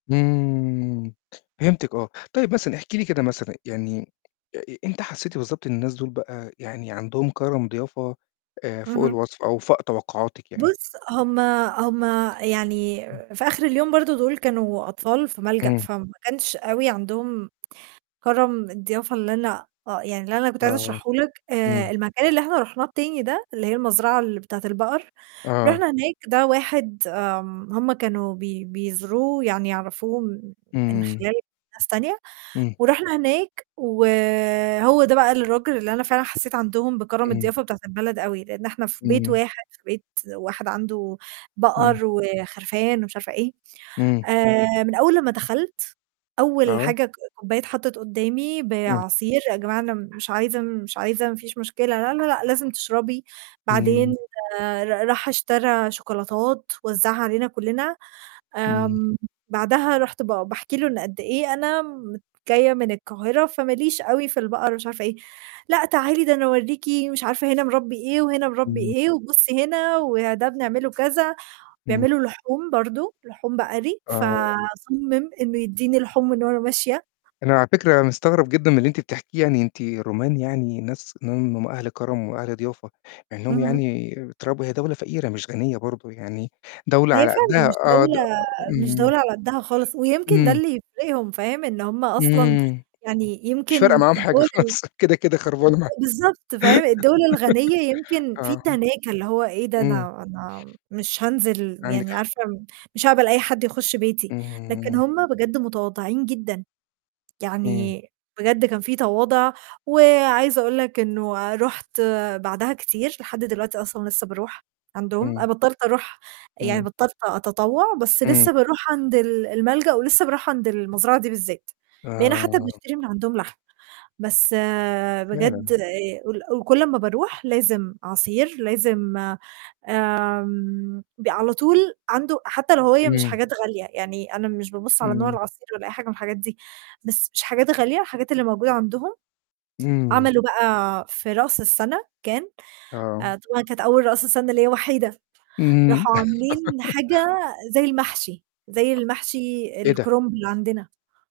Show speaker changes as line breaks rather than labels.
إمم، فهمتِك آه. طيب مثلًا احكي لي كده مثلًا يعني آآ إمتى حسّيتِ بالضبط إن الناس دُول بقى يعني عندهم كرم ضيافة آآ فوق
اهم.
الوصف أو فاق توقُّعاتِك يعني؟
بُص، هُم هُم يعني
امم.
في آخِر اليوم برضه دُول كانوا أطفال في ملجأ،
إمم.
فما كانش أوي عندهم كرم الضيافة اللي أنا آه، يعني اللي أنا كنت عايزة
آه،
أشرحه لك، آآ
إمم.
المكان اللي إحنا رُحناه التاني ده اللي هي المزرعة ال بتاعة البقر،
آه.
رُحنا هناك ده واحد آمم هم كانوا بي بيزوروه يعني يعرفوه م من
إمم.
خلال ناس تانية،
إمم.
ورُحنا هناك وهو ده بقى الراجل اللي أنا فعلًا حسّيت عندهم بكرم
إمم.
الضيافة بتاعة البلد أوي، لإن إحنا في بيت
إمم.
واحد في بيت واحد عنده بقر
إمم.
وخرفان ومش عارفة إيه،
إمم.
آآ من أول لمّا دخَلت، أول
آه.
حاجة ك كوباية اتحطّت قدّامي
إمم.
بعصير، "يا جماعة أنا مش عايزة مش عايزة، ما فيش مشكلة." "لا، لا، لأ، لازم تشربي." بعدين
إمم.
ر راح اشترى شوكولاتات وزّعها علينا كلّنا،
إمم.
آمم بعدها رُحت ب باحكي له إن قد إيه أنا م "جاية من القاهرة فما ليش أوي في البقر،" ومش عارفة إيه، "لأ تعالي ده أنا أوريكِ مش عارفة هنا مربي، إيه، وهنا مربي
إمم.
إيه، وبُصّي هنا وده بنعمله كذا."
إمم.
بيعملوا لحوم برضه، لحوم بقري،
آه.
فصمّم إنه يدّيني لحوم من وأنا ماشية.
أنا على فكرة مستغرّب جدًا من اللي أنتِ بتحكيه، يعني أنتِ رومانيا يعني ناس [unintelligible] أهل كرم وأهل ضيافة، مع إنّهم
اهم.
يعني تراب هي دولة فقيرة مش غنية برضه، يعني دولة
هي
على
فعلًا
قدّها
مش
آه، د
دولة مش
اهم.
دولة على قدّها خالص، ويمكن ده
إمم.
اللي يفرقهم، فاهم، إن هم أصلًا
إمم.
يعني
مش فارقة
يمكن
معاهم حاجة
الدولة ال
خالص، كده، كده خربانة معـاهم
اد بالضبط، فاهم؟ الدَول الغنية يمكن في
آه.
تناكة، اللي هو إيه ده
إمم.
أنا أنا مش هانزل
عندِك
يعني
حق.
عارفة م مش هاقبل أي حد يخُش بيتي، لكن
إمم.
هم بجد متواضعين جدًا،
إمم.
يعني بجد كان في تواضع وعايزة أقول لك إنه رُحت بعدها كتير، لحد دلوقتي أصلًا لسّه باروح عندهم،
إمم.
أنا بطّلت أروح يعني
إمم.
بطّلت أتطوّع، بس
إمم.
لسّه باروح عند ال الملجأ ولسّه باروح عند المزرعة دي بالذات، بقينا حتّى
آه.
بنشتري من عندهم لحمة، بس بجد
فعلًا.
آآ ال كل أمّا باروح لازم عصير، لازم آمم ب على طول عنده حتّى لو هي مش
إمم.
حاجات غالية، يعني أنا مش بابُص على نوع
إمم.
العصير ولا أي حاجة من الحاجات دي، بس مش حاجات غالية، الحاجات اللي موجودة عندهم،
إمم.
عملوا بقى في رأس السَنة كان
آه.
آآ طبعًا كانت أول رأس سنة ليّا وحيدة،
اهم.
راحوا عاملين حاجة زَي المحشي، زَي المحشي
إيه ده؟
الكُرمب اللي عندنا.